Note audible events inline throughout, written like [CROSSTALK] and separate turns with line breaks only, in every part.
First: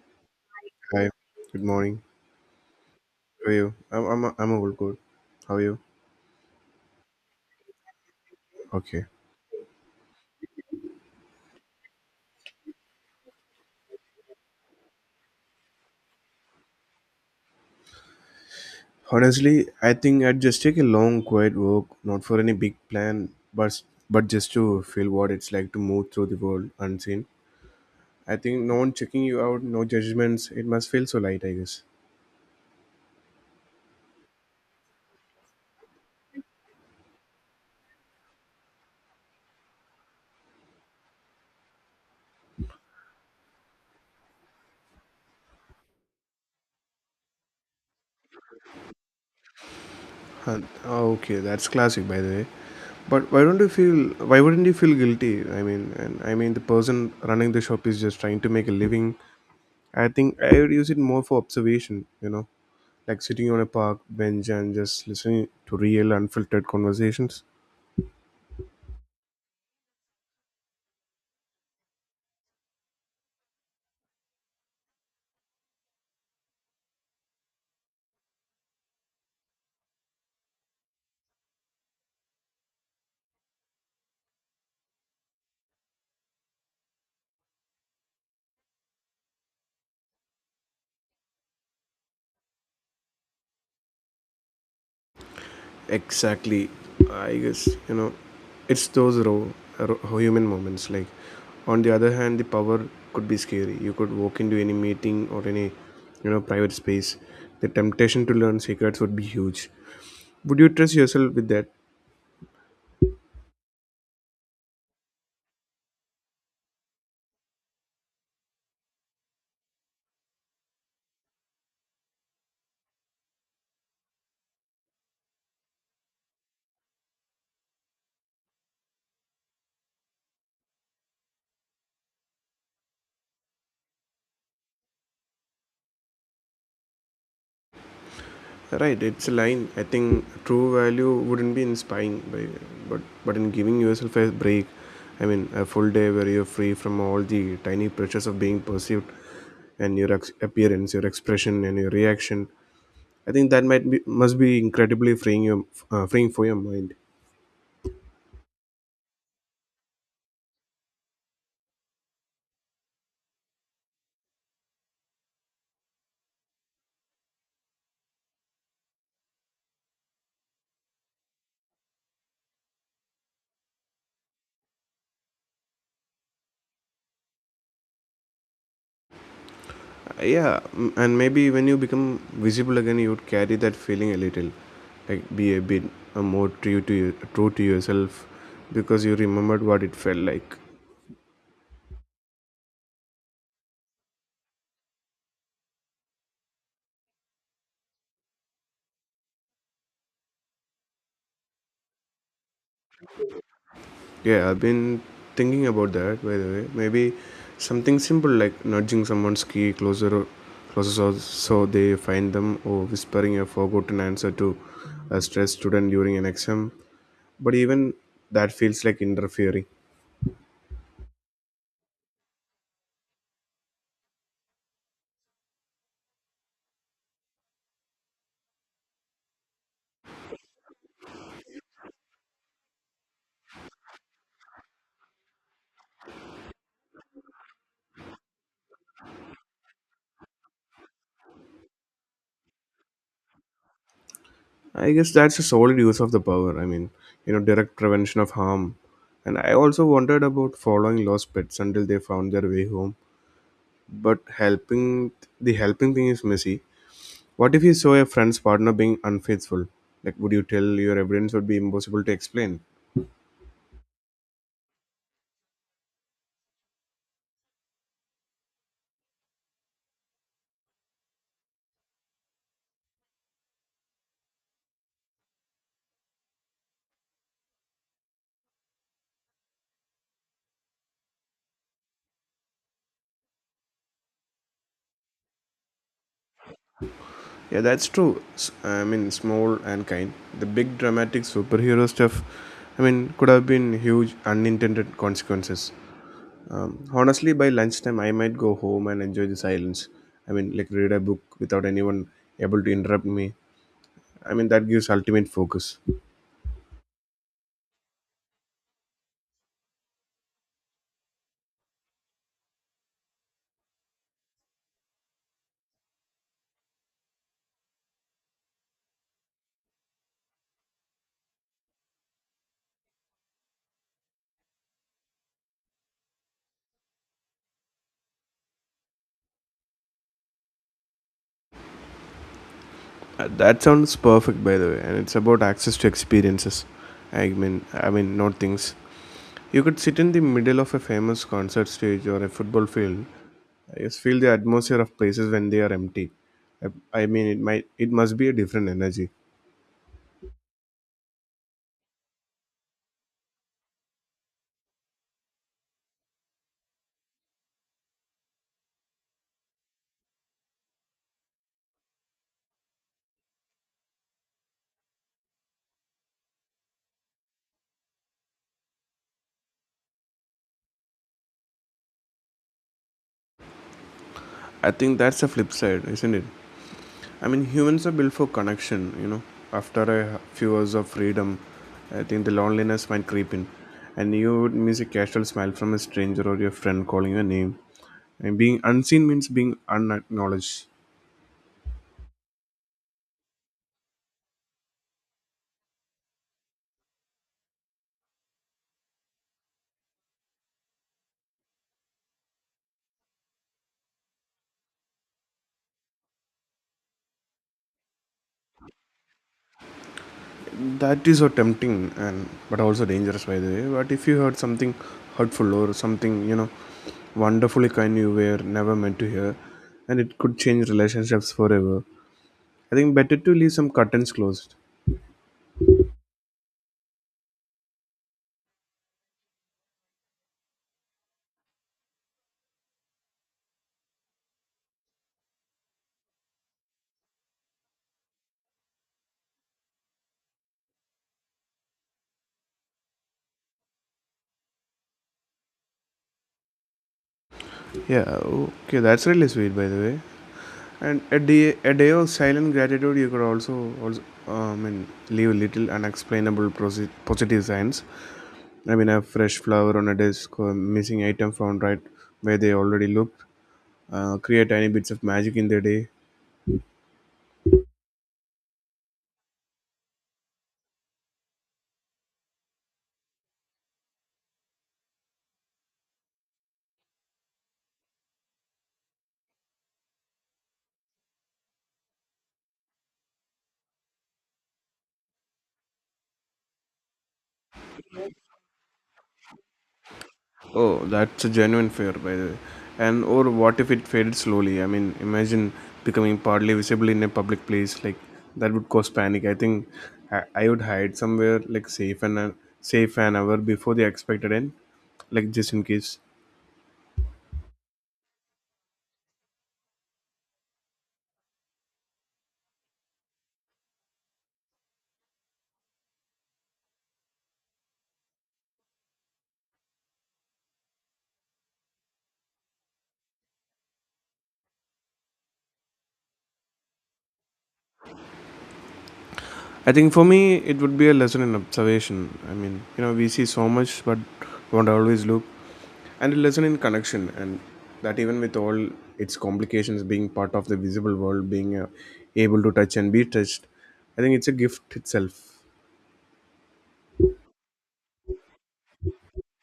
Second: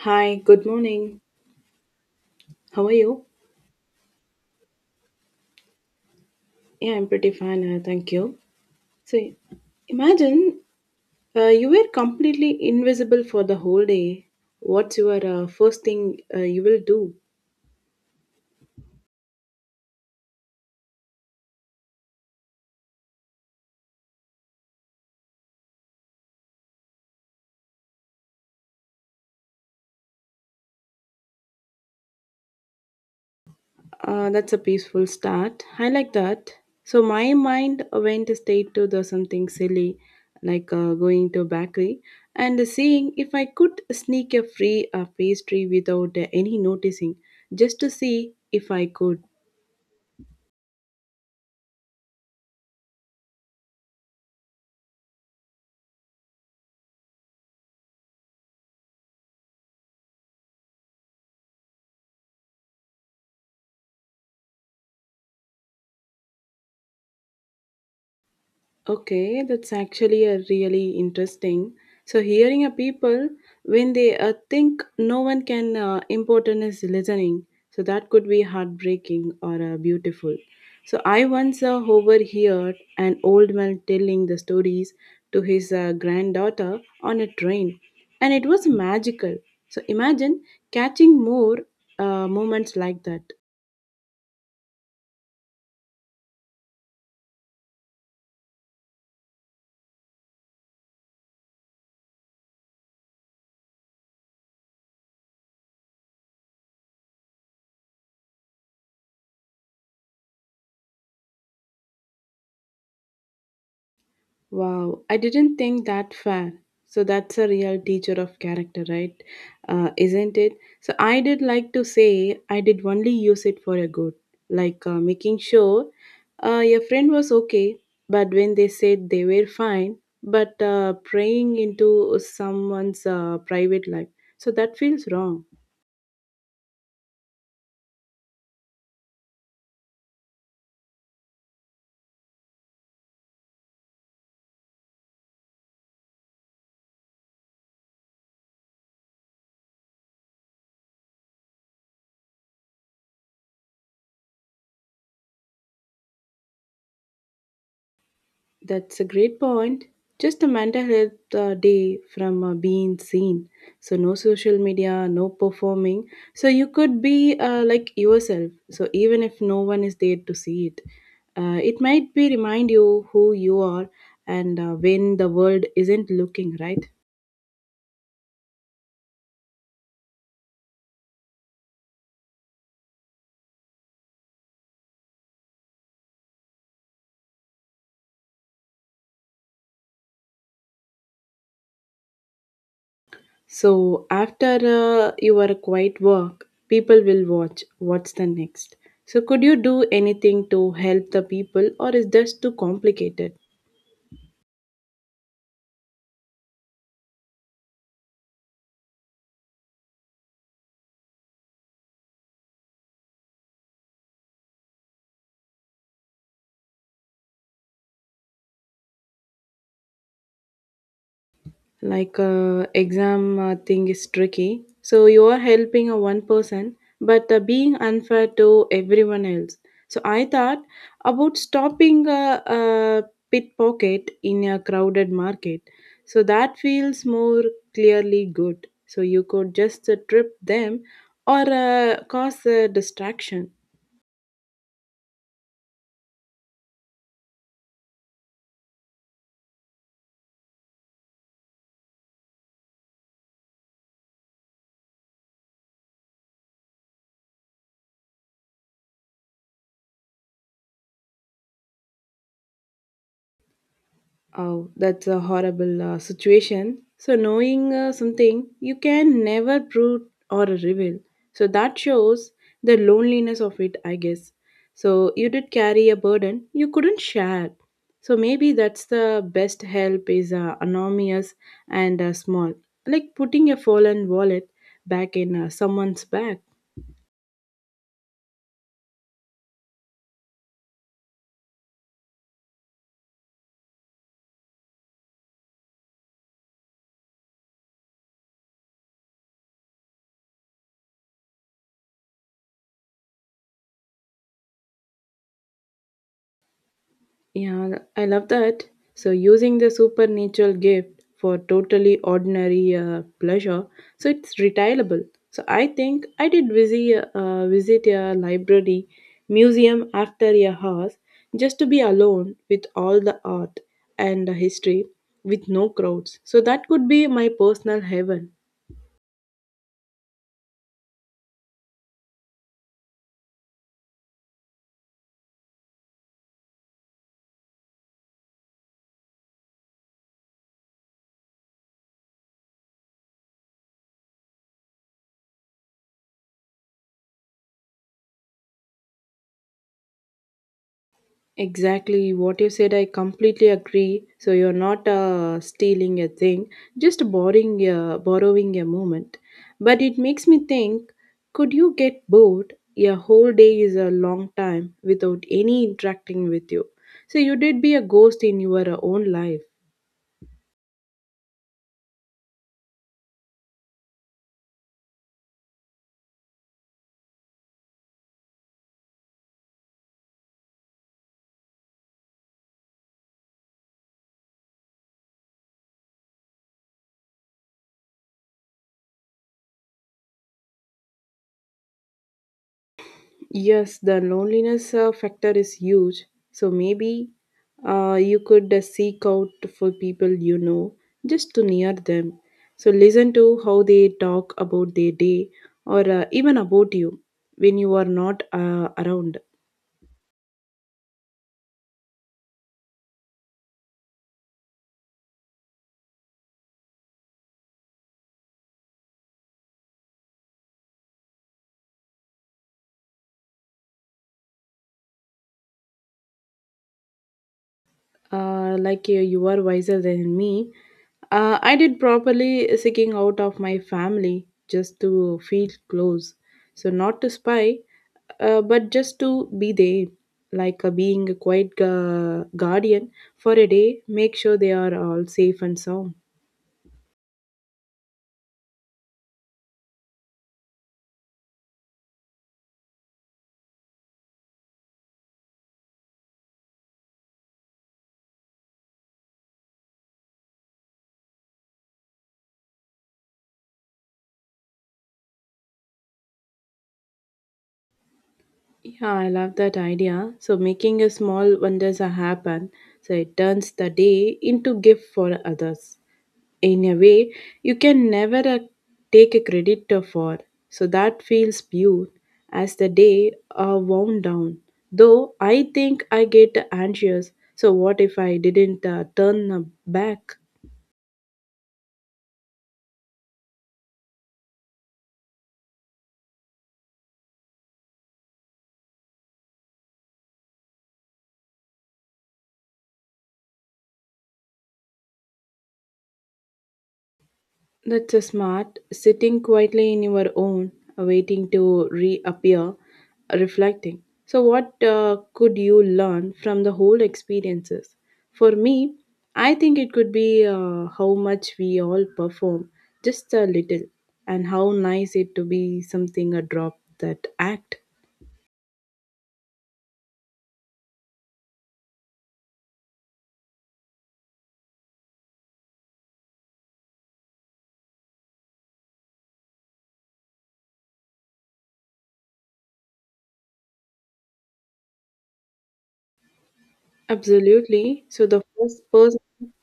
Hi, good
Hi,
morning.
good morning.
How are you?
How are you? I'm all good. How are you?
Yeah, I'm pretty fine. Thank you.
Okay.
So, imagine you were completely invisible for the whole day. What's your first thing you will do?
Honestly, I think I'd just take a long, quiet walk, not for any big plan, but just to feel what it's like to move through the world unseen. I think no one checking you out, no judgments. It must feel so light, I guess.
That's a peaceful start. I like that. So, my mind went straight to the something silly, like going to a bakery and seeing if I could sneak a free pastry without any noticing, just to see if I could.
Huh. Oh, okay, that's classic, by the way. But why don't you feel? Why wouldn't you feel guilty? I mean, the person running the shop is just trying to make a living. I think I would use it more for observation, you know, like sitting on a park bench and just listening to real unfiltered conversations.
Okay, that's actually a really interesting. So hearing a people when they think no one can important is listening. So that could be heartbreaking or beautiful. So I once overheard an old man telling the stories to his granddaughter on a train, and it was magical. So imagine catching more moments like that.
Exactly, I guess, you know it's those raw human moments. Like, on the other hand, the power could be scary. You could walk into any meeting or any, you know, private space. The temptation to learn secrets would be huge. Would you trust yourself with that?
Wow, I didn't think that far. So that's a real teacher of character, right? Isn't it? So I did like to say I did only use it for a good, like making sure your friend was okay, but when they said they were fine, but praying into someone's private life. So that feels wrong.
Right, it's a line. I think true value wouldn't be in spying, but in giving yourself a break. I mean, a full day where you're free from all the tiny pressures of being perceived, and your appearance, your expression, and your reaction. I think that might be must be incredibly freeing for your mind.
That's a great point. Just a mental health day from being seen. So, no social media, no performing. So, you could be like yourself. So, even if no one is there to see it, it might be remind you who you are and when the world isn't looking, right?
Yeah, mm, and maybe when you become visible again, you would carry that feeling a little, like be a bit more true to true to yourself, because you remembered what it felt like.
So, after your quiet work, people will watch what's the next. So, could you do anything to help the people, or is this too complicated?
Yeah, I've been thinking about that. By the way, maybe something simple like nudging someone's key closer so they find them, or whispering a forgotten answer to a stressed student during an exam. But even that feels like interfering.
Like exam thing is tricky, so you are helping a one person but being unfair to everyone else, so I thought about stopping a pickpocket in a crowded market, so that feels more clearly good, so you could just trip them or cause a distraction.
I guess that's a solid use of the power. I mean, you know, direct prevention of harm. And I also wondered about following lost pets until they found their way home. But helping the helping thing is messy. What if you saw a friend's partner being unfaithful? Like, would you tell? Your evidence would be impossible to explain.
Oh, that's a horrible situation. So, knowing something you can never prove or reveal. So, that shows the loneliness of it, I guess. So, you did carry a burden you couldn't share. So, maybe that's the best help is anonymous and small, like putting a fallen wallet back in someone's bag.
Yeah, that's true. I mean, small and kind. The big dramatic superhero stuff, I mean, could have been huge unintended consequences. Honestly, by lunchtime, I might go home and enjoy the silence. I mean, like, read a book without anyone able to interrupt me. I mean, that gives ultimate focus.
Yeah, I love that. So, using the supernatural gift for totally ordinary pleasure, so it's retailable. So, I think I did visit a library museum after a house just to be alone with all the art and the history with no crowds. So, that could be my personal heaven.
That sounds perfect, by the way, and it's about access to experiences. I mean, not things. You could sit in the middle of a famous concert stage or a football field. I just feel the atmosphere of places when they are empty. I, I mean, it must be a different energy.
Exactly what you said, I completely agree. So you're not stealing a thing, just borrowing a moment. But it makes me think, could you get bored? A whole day is a long time without any interacting with you. So you did be a ghost in your own life.
I think that's the flip side, isn't it? I mean, humans are built for connection. You know, after a few hours of freedom, I think the loneliness might creep in, and you would miss a casual smile from a stranger or your friend calling your name. And being unseen means being unacknowledged.
Yes, the loneliness factor is huge. So maybe you could seek out for people you know just to near them. So listen to how they talk about their day or even about you when you are not around.
That is so tempting and but also dangerous by the way. But if you heard something hurtful or something, you know, wonderfully kind you were never meant to hear, and it could change relationships forever. I think better to leave some curtains closed.
Like you are wiser than me. I did properly seeking out of my family just to feel close. So, not to spy, but just to be there, like being a quiet guardian for a day, make sure they are all safe and sound.
Yeah, okay, that's really sweet by the way. And a day of silent gratitude, you could also, also I mean, leave little unexplainable positive signs. I mean, a fresh flower on a desk, or missing item found right where they already looked, create tiny bits of magic in their day.
Yeah, I love that idea. So, making a small wonders a happen, so it turns the day into gift for others, in a way you can never take a credit for. So that feels pure as the day wound down. Though I think I get anxious. So what if I didn't turn back?
Oh, that's a genuine fear, by the way. And or what if it faded slowly? I mean, imagine becoming partly visible in a public place. Like that would cause panic. I think I would hide somewhere like safe an hour before the expected end, like just in case.
That's a smart. Sitting quietly in your own, waiting to reappear, reflecting. So, what could you learn from the whole experiences? For me, I think it could be how much we all perform, just a little, and how nice it to be something a drop that act.
I think for me, it would be a lesson in observation. I mean, you know, we see so much, but don't always look. And a lesson in connection, and that even with all its complications, being part of the visible world, being able to touch and be touched, I think it's a gift itself.
Absolutely. So the first person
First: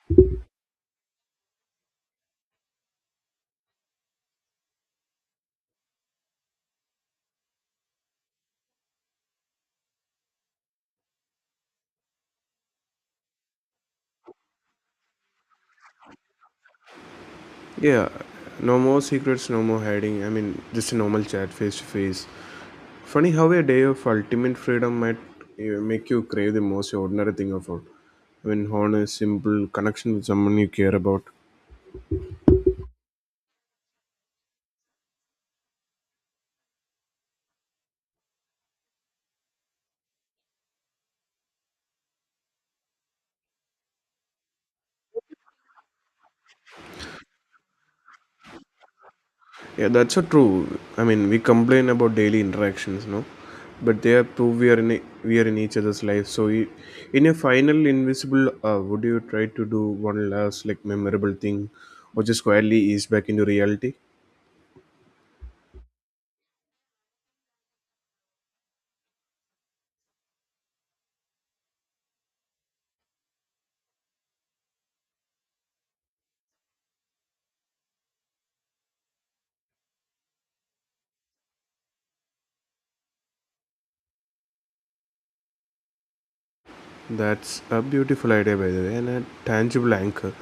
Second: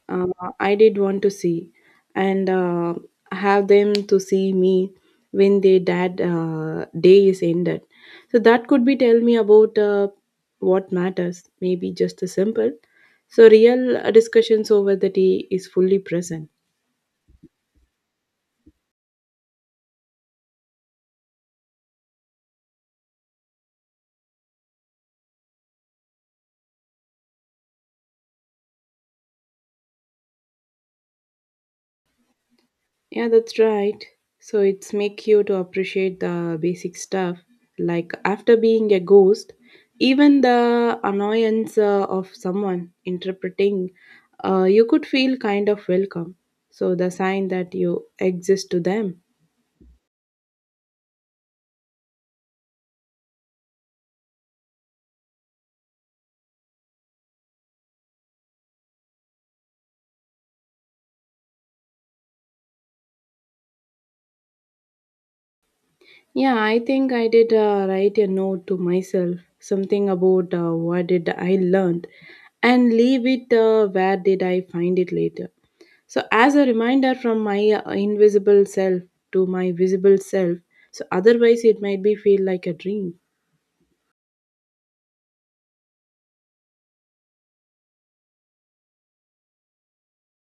uh, I did want to see and have them to see me when their dad day is ended. So that could be tell me about what matters, maybe just a simple. So real discussions over the tea is fully present.
Yeah, no more secrets, no more hiding. I mean, just a normal chat face to face. Funny how a day of ultimate freedom might make you crave the most ordinary thing of all. I mean, honest, simple connection with someone you care about.
Yeah, that's right. So it's make you to appreciate the basic stuff. Like after being a ghost, even the annoyance of someone interpreting, you could feel kind of welcome. So the sign that you exist to them.
Yeah, that's so true. I mean, we complain about daily interactions, no, but they are proof we are in each other's life. So, in a final invisible, would you try to do one last like memorable thing, or just quietly ease back into reality?
Yeah, I think I did write a note to myself, something about what did I learned, and leave it where did I find it later. So, as a reminder from my invisible self to my visible self, so otherwise it might be feel like a dream.
That's a beautiful idea, by the way, and a tangible anchor.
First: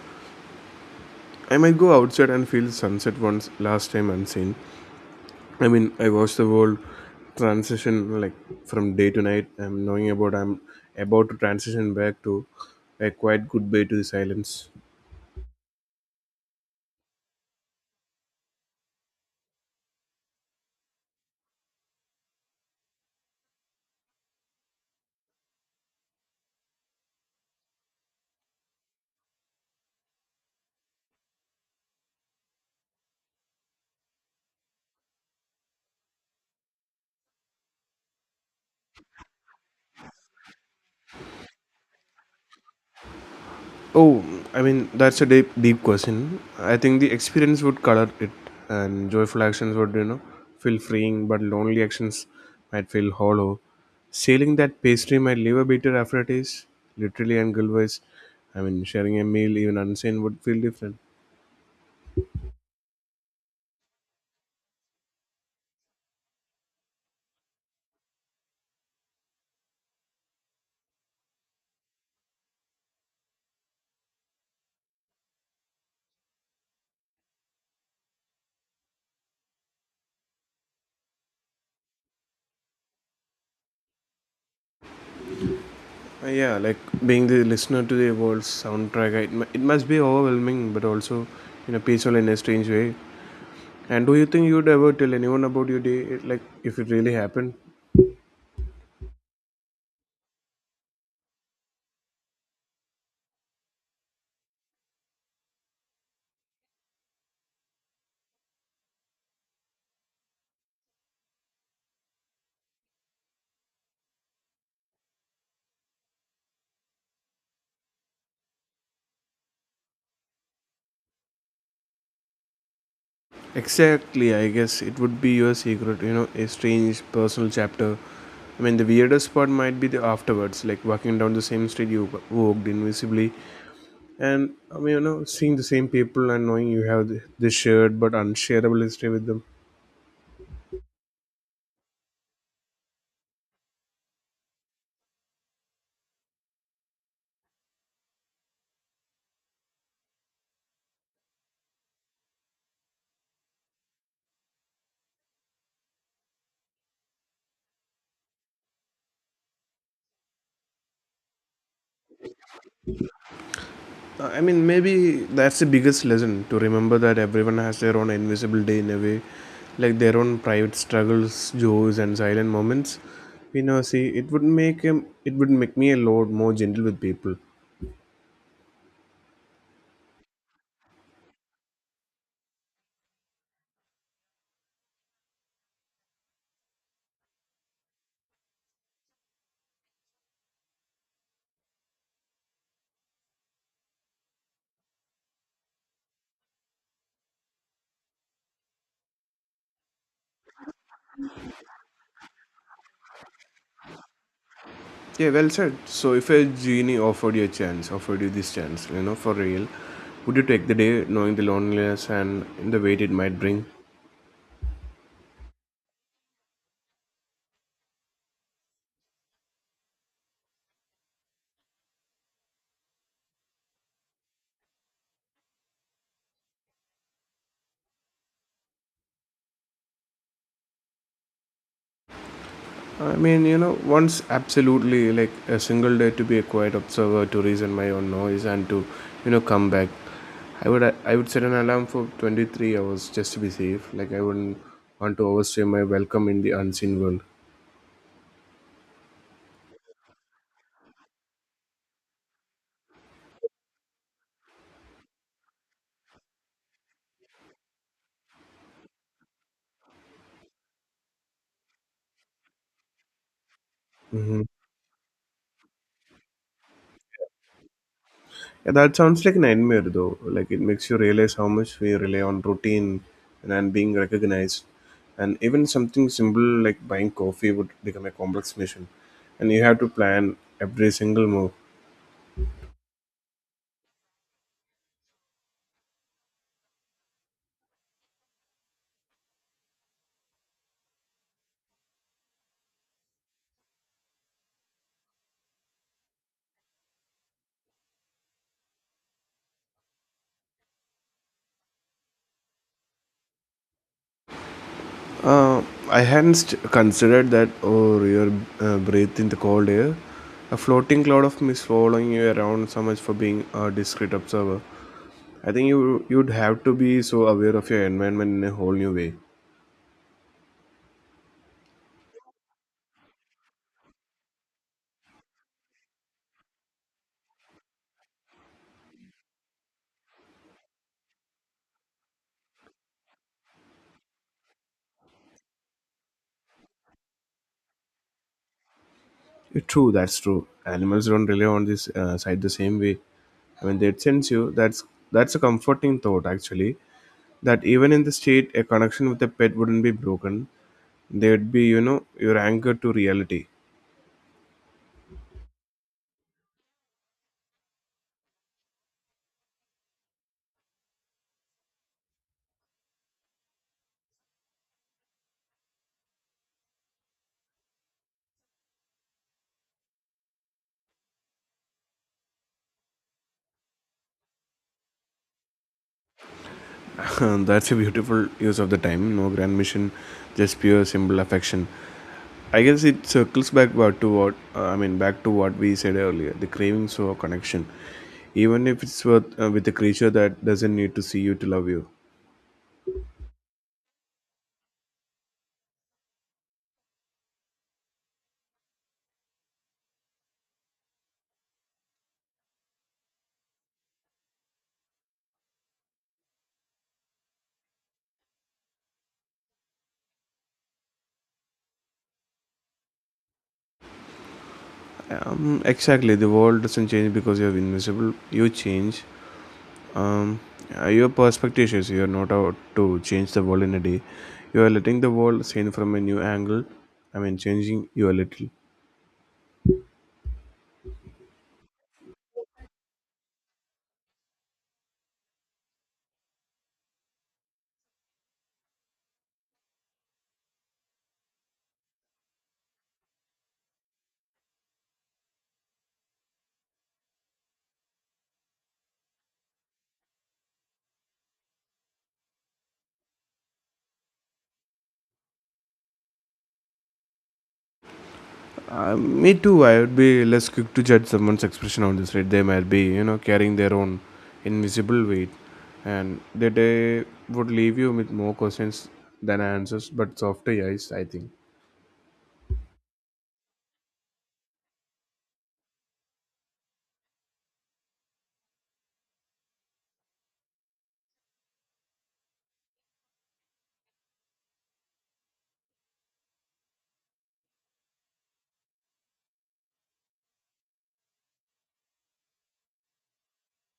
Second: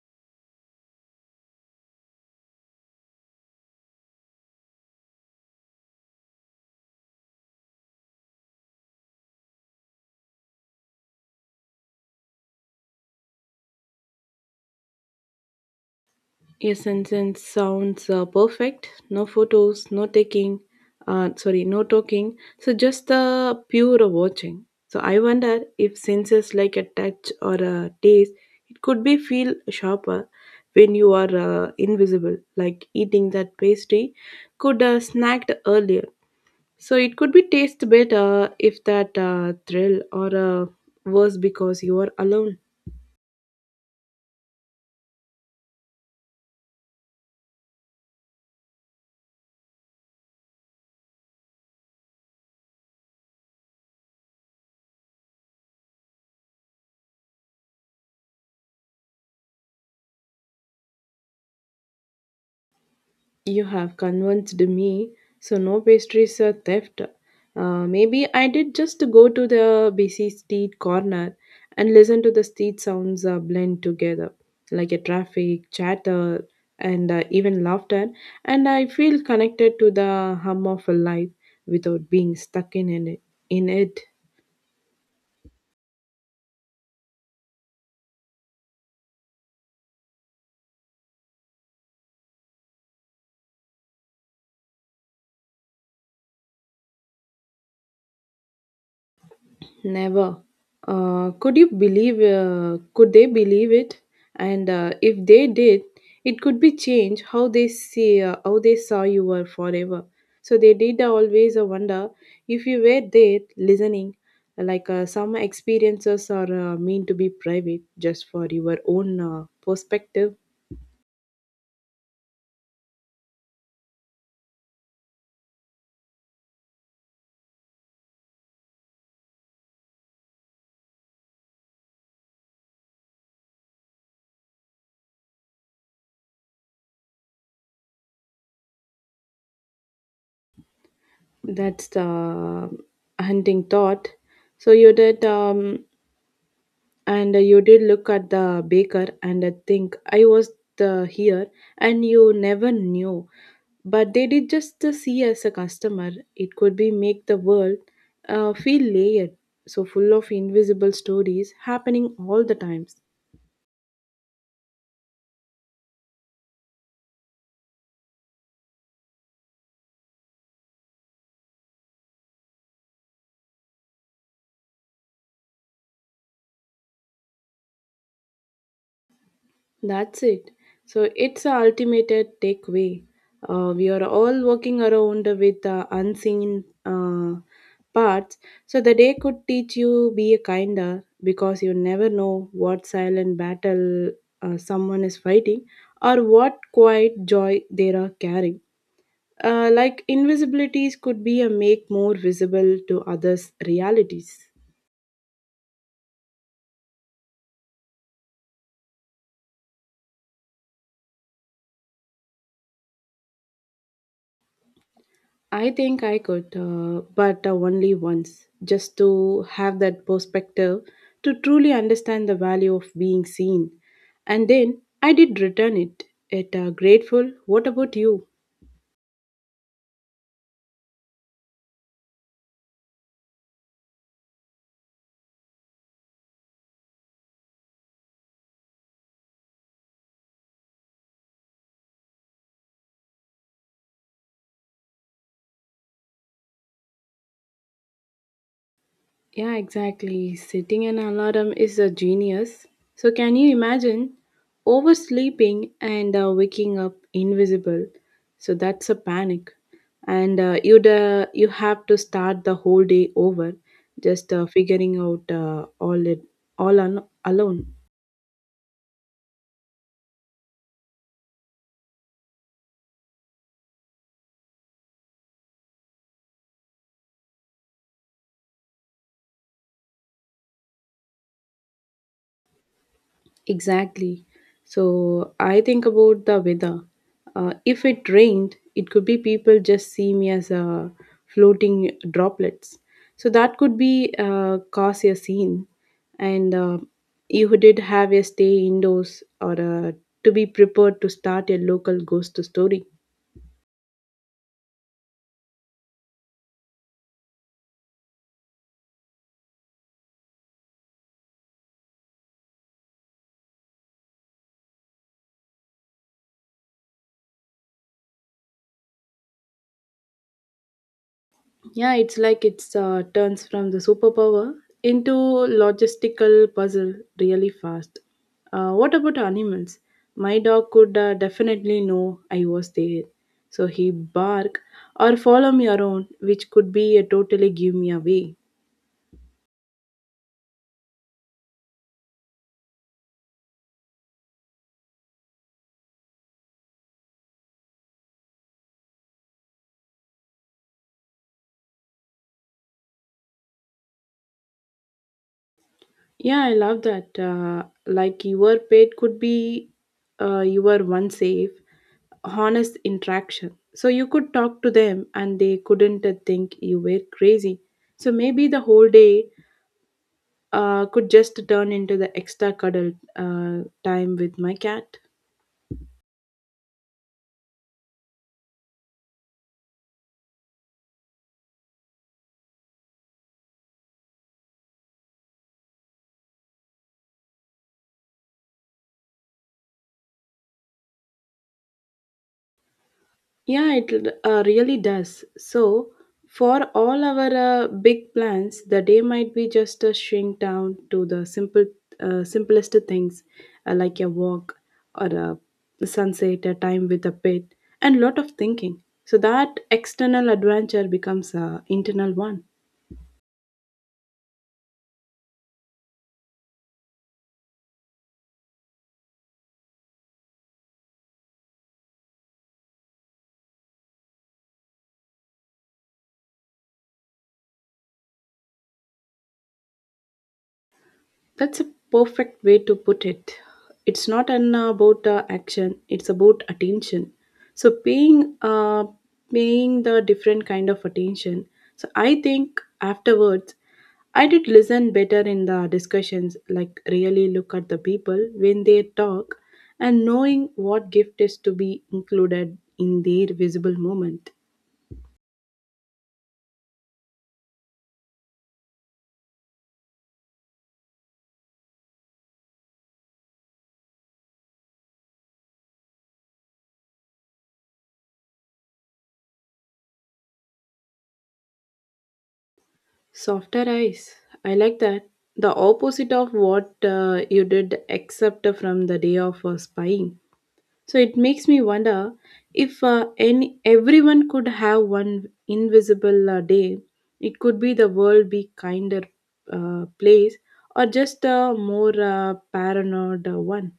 I might go outside and feel sunset once last time unseen. I mean, I watched the whole transition like from day to night. I'm about to transition back to a quiet goodbye to the silence.
Yes, and since sounds perfect, no photos, no taking, sorry, no talking, so just the pure watching. So, I wonder if senses like a touch or a taste, it could be feel sharper when you are invisible, like eating that pastry could snacked earlier. So it could be taste better if that thrill or worse because you are alone.
Oh, I mean that's a deep question. I think the experience would color it, and joyful actions would, you know, feel freeing, but lonely actions might feel hollow. Sailing that pastry might leave a bitter aftertaste, literally and otherwise. I mean, sharing a meal even unseen would feel different.
You have convinced me, so no pastries are theft. Maybe I did just go to the busy street corner and listen to the street sounds blend together, like a traffic, chatter, and even laughter. And I feel connected to the hum of a life without being stuck in it. In it.
Yeah, like being the listener to the world's soundtrack, it must be overwhelming, but also in a peaceful and a strange way. And do you think you'd ever tell anyone about your day, like if it really happened?
Never. Could you believe? Could they believe it? And if they did, it could be changed how they saw you were forever. So they did always wonder if you were there listening. Like some experiences are meant to be private, just for your own perspective.
Exactly, I guess it would be your secret, you know, a strange personal chapter. I mean, the weirdest part might be the afterwards, like walking down the same street you walked invisibly, and I mean, you know, seeing the same people and knowing you have this shared but unshareable history with them.
That's the hunting thought. So you did. And you did look at the baker and think I was the here and you never knew, but they did just see as a customer. It could be make the world feel layered, so full of invisible stories happening all the time.
I mean, maybe that's the biggest lesson, to remember that everyone has their own invisible day in a way, like their own private struggles, joys, and silent moments we never see. It would make him. It would make me a lot more gentle with people.
That's it. So it's a ultimate takeaway. We are all working around with the unseen parts. So the day could teach you be a kinder because you never know what silent battle someone is fighting or what quiet joy they are carrying. Like invisibilities could be a make more visible to others' realities.
Yeah, well said. So, if a genie offered you this chance, you know, for real, would you take the day, knowing the loneliness and the weight it might bring?
I think I could, but only once, just to have that perspective to truly understand the value of being seen. And then I did return it. It grateful. What about you?
I mean, you know, once absolutely, like a single day to be a quiet observer, to reason my own noise and to, you know, come back. I would set an alarm for 23 hours just to be safe. Like I wouldn't want to overstay my welcome in the unseen world.
Yeah, exactly. Setting an alarm is a genius. So, can you imagine oversleeping and waking up invisible? So that's a panic, and you have to start the whole day over, just
Hmm.
figuring out all it all on, alone.
Yeah, that sounds like a nightmare though. Like it makes you realize how much we rely on routine and being recognized. And even something simple like buying coffee would become a complex mission. And you have to plan every single move.
Exactly. So I think about the weather. If it rained, it could be people just see me as a floating droplets. So that could be cause a scene, and you who did have a stay indoors or to be prepared to start a local ghost story.
Uh, I hadn't considered that, or your breath in the cold air. A floating cloud of mist following you around, so much for being a discreet observer. I think you'd have to be so aware of your environment in a whole new way.
Yeah, it's like it's turns from the superpower into logistical puzzle really fast. What about animals? My dog could definitely know I was there, so he bark or follow me around, which could be a totally give me away.
It's true, that's true. Animals don't rely on this side the same way. I mean, they sense you. That's a comforting thought, actually. That even in the state, a connection with a pet wouldn't be broken. They'd be, you know, your anchor to reality.
Yeah, I love that. Like your pet could be your one safe, honest interaction. So you could talk to them and they couldn't think you were crazy. So maybe the whole day could just turn into the extra cuddle time with my cat.
[LAUGHS] That's a beautiful use of the time. No grand mission, just pure simple affection. I guess it circles back to what, I mean, back to what we said earlier. The cravings for connection, even if it's with a creature that doesn't need to see you to love you.
Yeah, it really does. So, for all our big plans, the day might be just a shrink down to the simple, simplest things like a walk or a sunset, a time with a pet, and lot of thinking. So that external adventure becomes a internal one.
Exactly. The world doesn't change because you're invisible. You change. Um, your perspective is, you're not out to change the world in a day. You are letting the world seen from a new angle. I mean, changing you a little.
That's a perfect way to put it. It's not an about action; it's about attention. So paying the different kind of attention. So I think afterwards, I did listen better in the discussions. Like really look at the people when they talk, and knowing what gift is to be included in their visible moment.
Me too. I would be less quick to judge someone's expression on this. Right, they might be, you know, carrying their own invisible weight, and that they would leave you with more questions than answers, but softer yes, I think.
Softer eyes. I like that. The opposite of what you did, except from the day of spying. So it makes me wonder if any everyone could have one invisible day. It could be the world be kinder place, or just a more paranoid one.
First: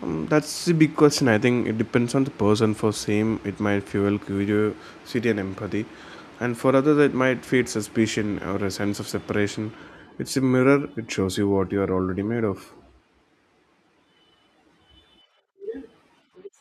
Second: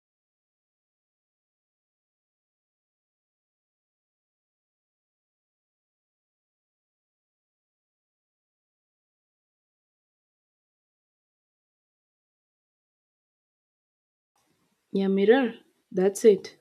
That's the big question. I think it depends on the person. For same, it might fuel curiosity and empathy, and for others, it might feed suspicion or a sense of separation. It's a mirror. It shows you what you are already made of.
Yeah, mirror? That's it.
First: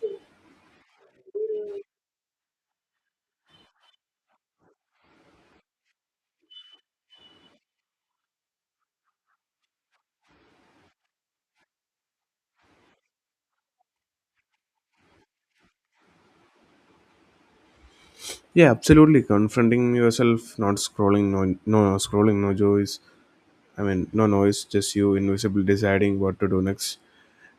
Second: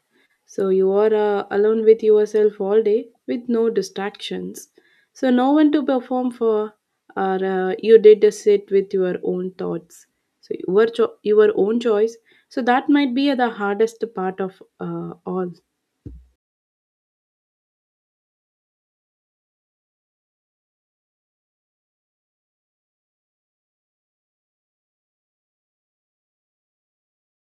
So you are alone with yourself all day with no distractions. So no one to perform for, or you did a sit with your own thoughts. So your own choice. So that might be the hardest part of all.
Yeah, absolutely. Confronting yourself, not scrolling, no scrolling, no joys. I mean, no noise, just you invisibly deciding what to do next.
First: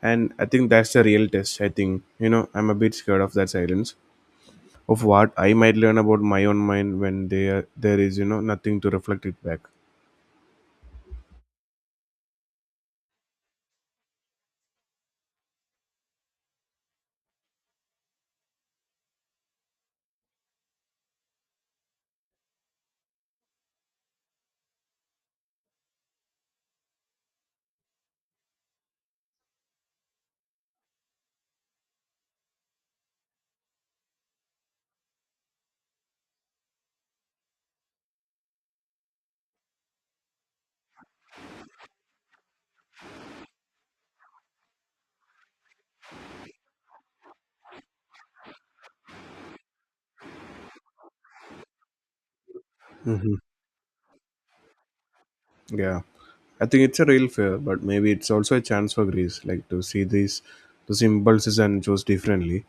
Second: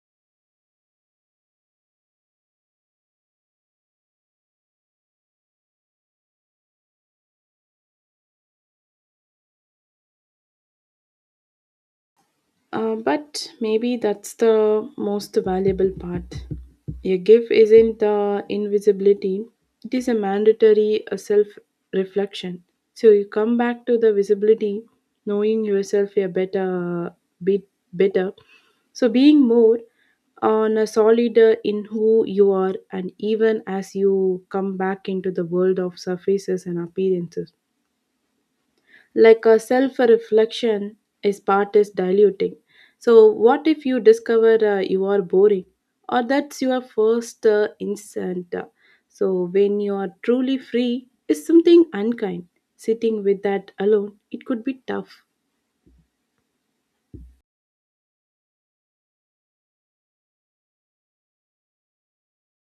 And I think that's the real test. I think, you know, I'm a bit scared of that silence, of what I might learn about my own mind when there is, you know, nothing to reflect it back.
But maybe that's the most valuable part. A gift isn't the invisibility, it is a mandatory self reflection. So you come back to the visibility, knowing yourself a better bit better. So being more on a solid in who you are, and even as you come back into the world of surfaces and appearances, like a self reflection is part, is diluting. So what if you discover you are boring, or that's your first instant? So when you are truly free, is something unkind sitting
Hmm.
with that alone? It could be tough.
Yeah. I think it's a real fear, but maybe it's also a chance for Greece, like to see these those impulses and choose differently.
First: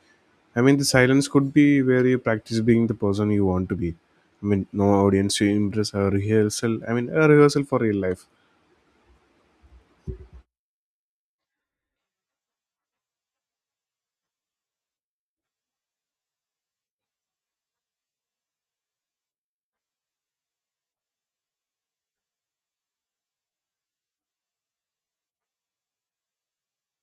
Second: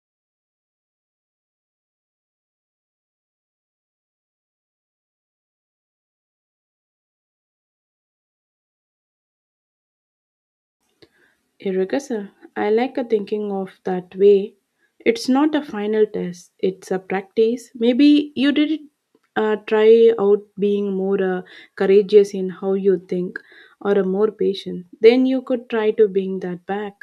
I mean, the silence could be where you practice being the person you want to be. I mean, no audience to impress a rehearsal. I mean, a rehearsal for real life.
Irrigation. I like a thinking of that way. It's not a final test, it's a practice. Maybe you did try out being more courageous in how you think, or a more patient. Then you could try to bring that back.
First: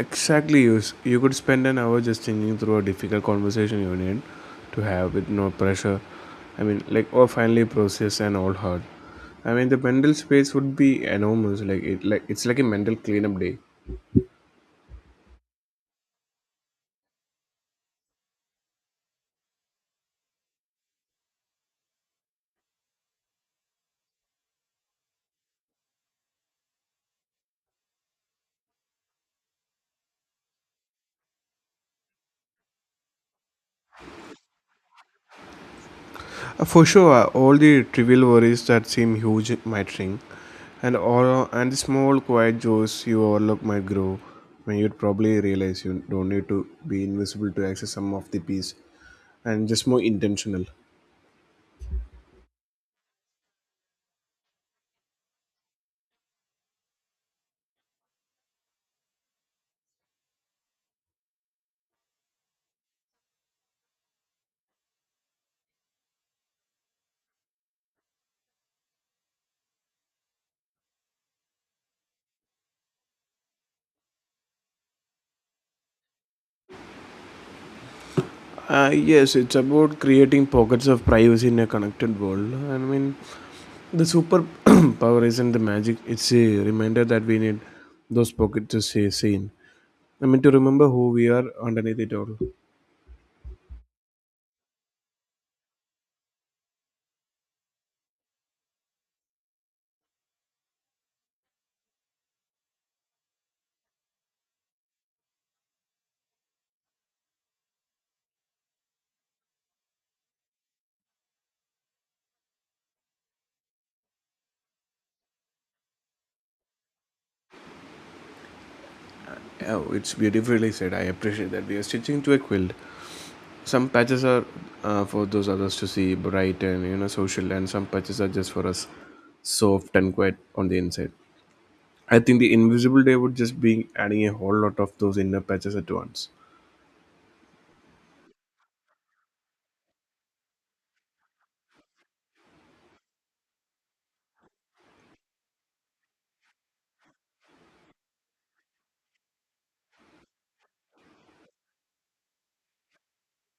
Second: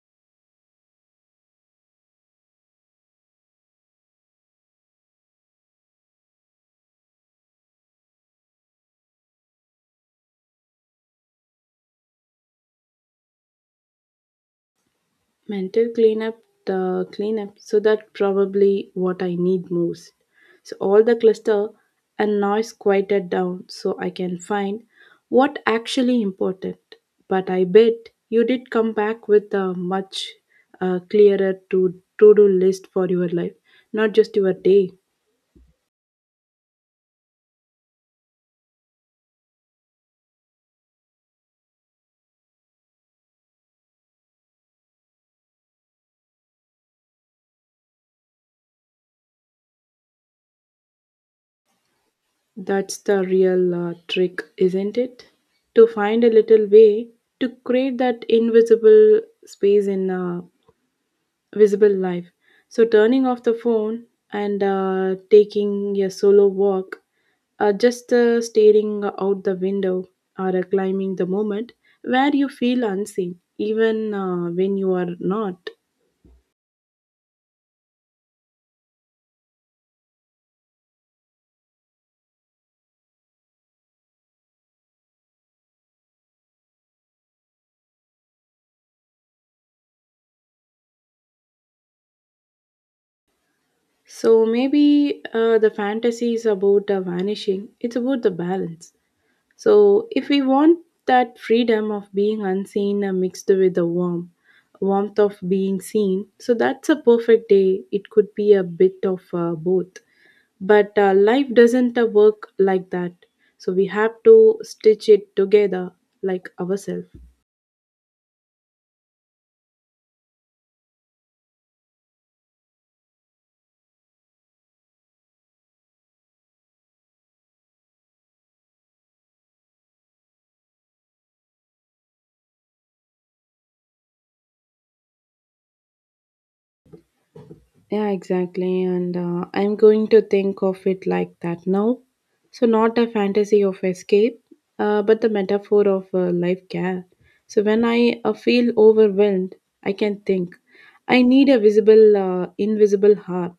Exactly, you could spend an hour just thinking through a difficult conversation you need to have with no pressure. I mean, like, or finally process an old hurt. I mean, the mental space would be enormous. Like, like it's like a mental cleanup day.
Mental cleanup, the cleanup. So that probably what I need most. So all the cluster and noise quieted down so I can find what actually important. But I bet you did come back with a much clearer to do list for your life, not just your day.
For sure, all the trivial worries that seem huge might shrink, and all and the small quiet joys you overlook might grow. When you'd probably realize you don't need to be invisible to access some of the peace, and just more intentional.
That's the real trick, isn't it? To find a little way to create that invisible space in a visible life. So, turning off the phone, and taking a solo walk, just staring out the window, or climbing the moment where you feel unseen, even when you are not.
Yes, it's about creating pockets of privacy in a connected world. I mean, the super [CLEARS THROAT] power isn't the magic; it's a reminder that we need those pockets to stay sane. I mean, to remember who we are underneath it all.
So, maybe the fantasy is about vanishing, it's about the balance. So, if we want that freedom of being unseen mixed with the warmth of being seen, so that's a perfect day. It could be a bit of both, but life doesn't work like that. So we have to stitch it together like ourselves.
Oh, it's beautifully said. I appreciate that. We are stitching to a quilt. Some patches are for those others to see, bright and you know social, and some patches are just for us, soft and quiet on the inside. I think the invisible day would just be adding a whole lot of those inner patches at once.
Yeah, exactly. And I'm going to think of it like that now. So, not a fantasy of escape, but the metaphor of life care. So, when I feel overwhelmed, I can think. I need a invisible heart.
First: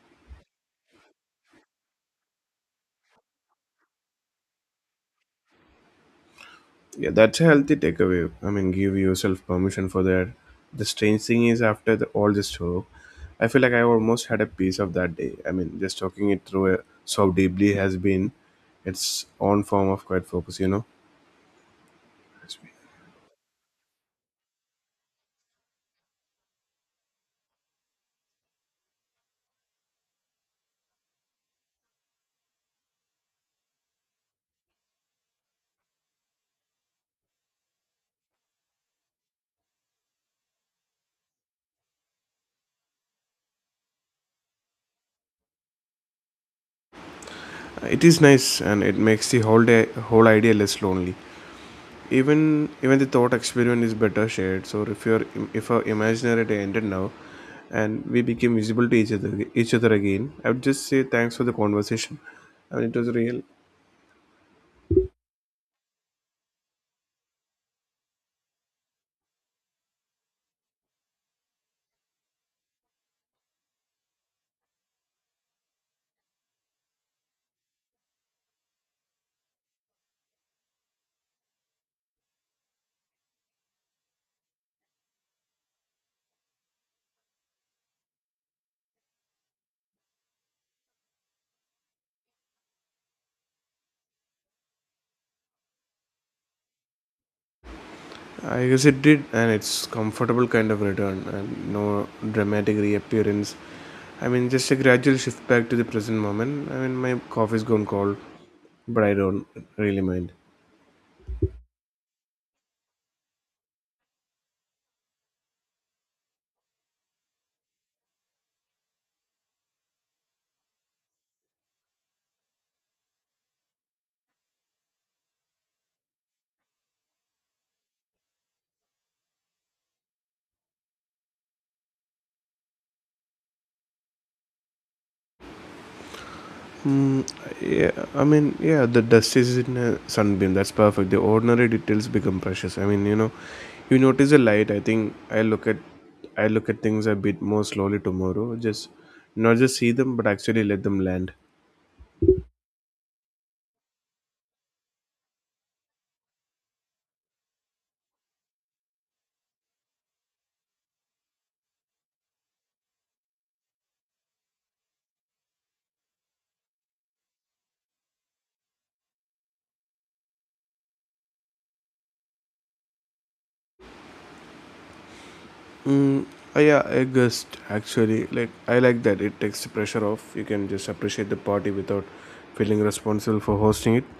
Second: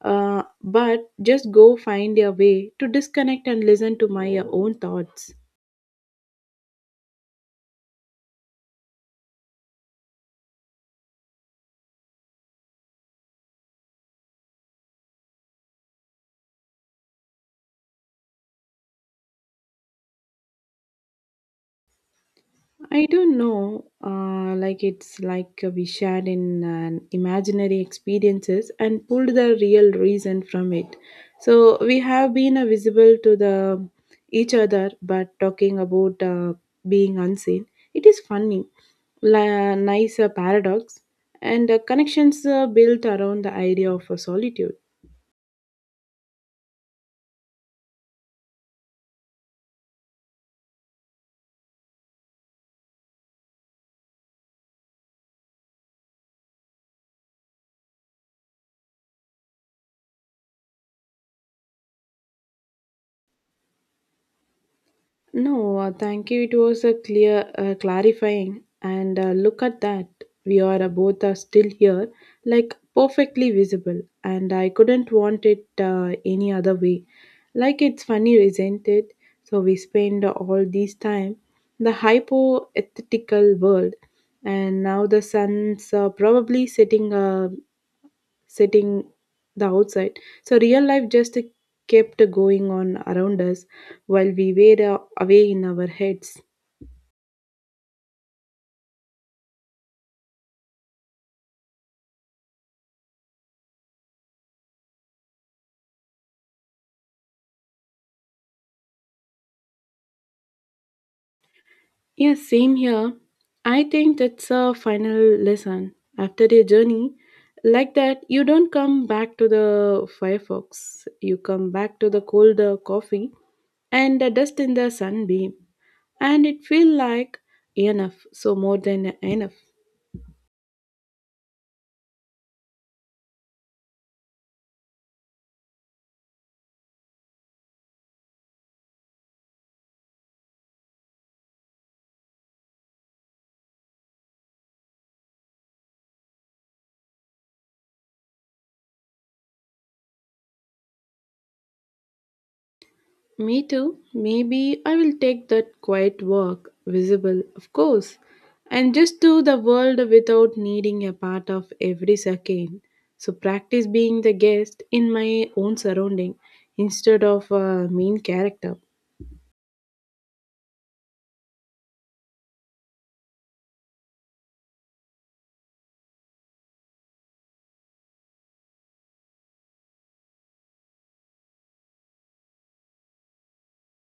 But just go find a way to disconnect and listen to my own thoughts.
Yeah, that's a healthy takeaway. I mean, give yourself permission for that. The strange thing is, after all this talk, I feel like I almost had a piece of that day. I mean, just talking it through so deeply has been its own form of quiet focus. You know,
I don't know. Like it's like we shared in an imaginary experiences and pulled the real reason from it. So we have been visible to the each other, but talking about being unseen. It is funny, nice paradox, and connections built around the idea of solitude.
it is nice and it makes the whole idea less lonely. Even Even the thought experiment is better shared. So if your if our imaginary day ended now and we became visible to each other again, I would just say thanks for the conversation. I mean it was real.
No, thank you. It was a clarifying, and look at that. We are both are still here, like perfectly visible, and I couldn't want it any other way. Like it's funny, isn't it? So we spend all this time the hypothetical world, and now the sun's probably setting sitting the outside. So real life just kept going on around us while we were away in our heads.
I guess it did and it's comfortable kind of return and no dramatic reappearance. I mean just a gradual shift back to the present moment. I mean my coffee's gone cold, but I don't really mind.
Yes, same here. I think that's a final lesson. After a journey like that, you don't come back to the Firefox. You come back to the cold coffee and the dust in the sunbeam. And it feel like enough, so more than enough.
Mm, yeah, I mean, yeah, the dust is in a sunbeam. That's perfect. The ordinary details become precious. I mean, you know, you notice a light. I look at things a bit more slowly tomorrow. Just not just see them, but actually let them land.
Me too. Maybe I will take that quiet walk, visible, of course, and just do the world without needing a part of every second. So practice being the guest in my own surrounding instead of a main character.
Mm, yeah, I guess actually, like I like that. It takes the pressure off. You can just appreciate the party without feeling responsible for hosting it.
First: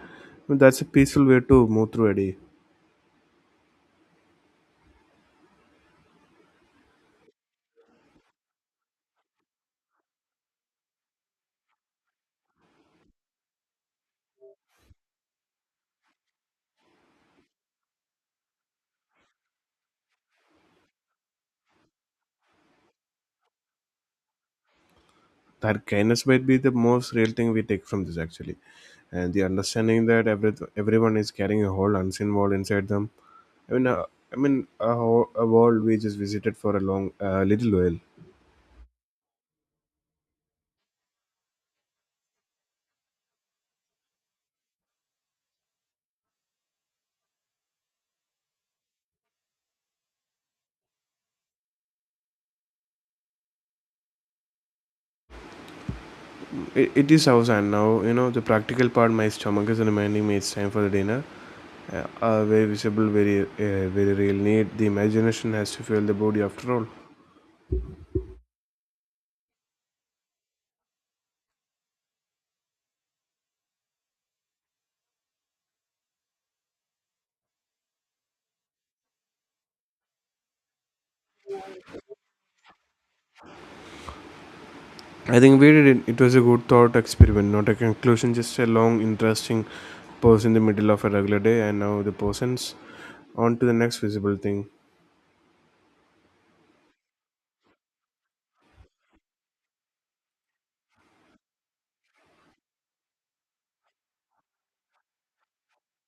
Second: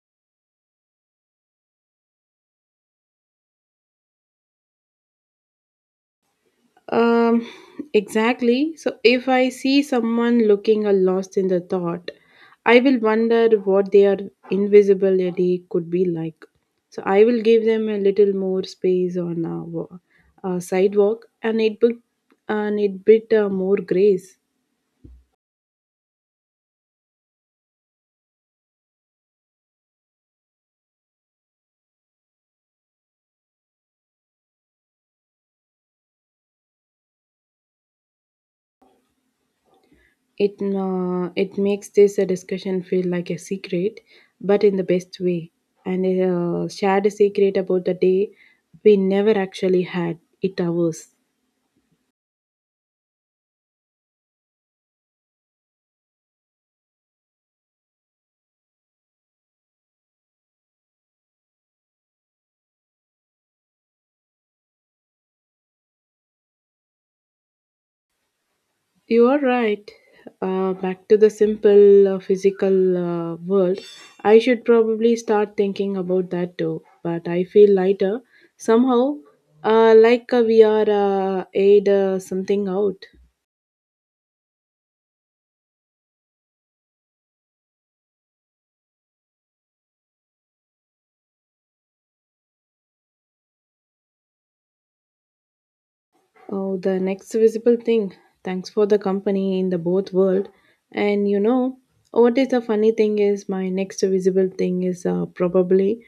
That's a peaceful way to move through a day.
Um, exactly. So if I see someone looking a lost in the thought, I will wonder what their invisibility could be like. So I will give them a little more space on a sidewalk, and it bit more grace.
That kindness might be the most real thing we take from this actually, and the understanding that everyone is carrying a whole unseen world inside them. i mean uh, I mean a world we just visited for a long little while.
It it makes this a discussion feel like a secret, but in the best way, and shared a secret about the day we never actually had. It ours.
It it is house, and now you know the practical part, my stomach is reminding me it's time for the dinner. uh, a very visible, very real need. The imagination has to fuel the body after all.
You are right. Back to the simple physical world. I should probably start thinking about that too, but I feel lighter somehow, like we are aid something out.
I think we did it. It was a good thought experiment, not a conclusion, just a long, interesting pause in the middle of a regular day, and now the person's on to the next visible thing.
Oh, the next visible thing. Thanks for the company in the both world. And you know, what is the funny thing is my next visible thing is probably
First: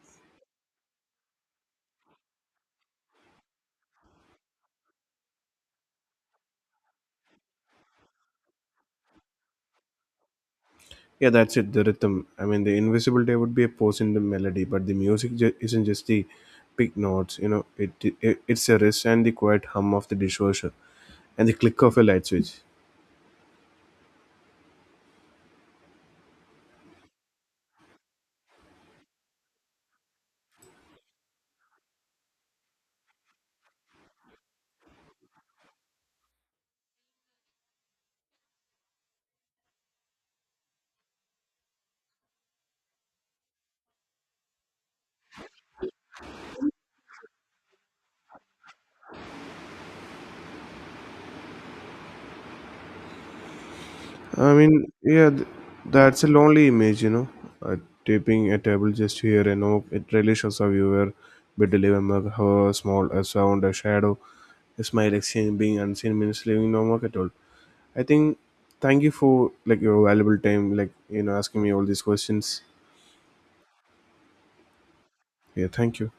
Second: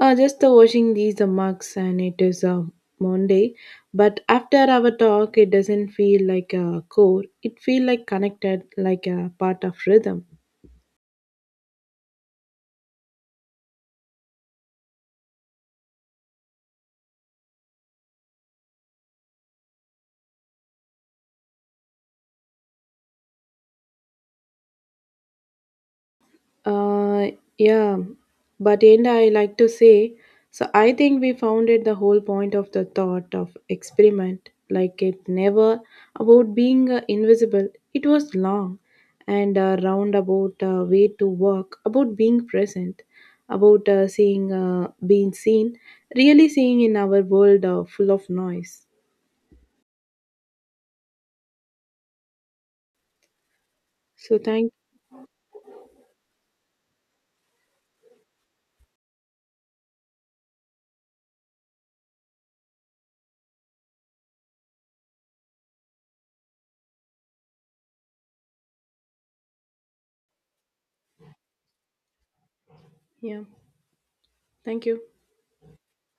Just the washing these mugs, and it is a Monday. But after our talk, it doesn't feel like a core. It feel like connected, like a part of rhythm.
Yeah, that's it, the rhythm. I mean, the invisible day would be a pause in the melody, but isn't just the big notes, you know, it's a rest and the quiet hum of the dishwasher and the click of a light switch.
Uh, yeah, but and I like to say, so I think we founded the whole point of the thought of experiment. Like it never about being invisible. It was long and a roundabout way to walk about being present, about seeing, being seen, really seeing in our world full of noise. So
I
thank,
mean, yeah, that's a lonely image, you know. Uh, Taping a table just here and oh, it really shows a viewer, bit of how a small, a sound, a shadow, a smile exchange being unseen means leaving no mark at all. I think, Thank you for like your valuable time, like, you know, asking me all these questions.
yeah, thank you.
Yeah, thank you.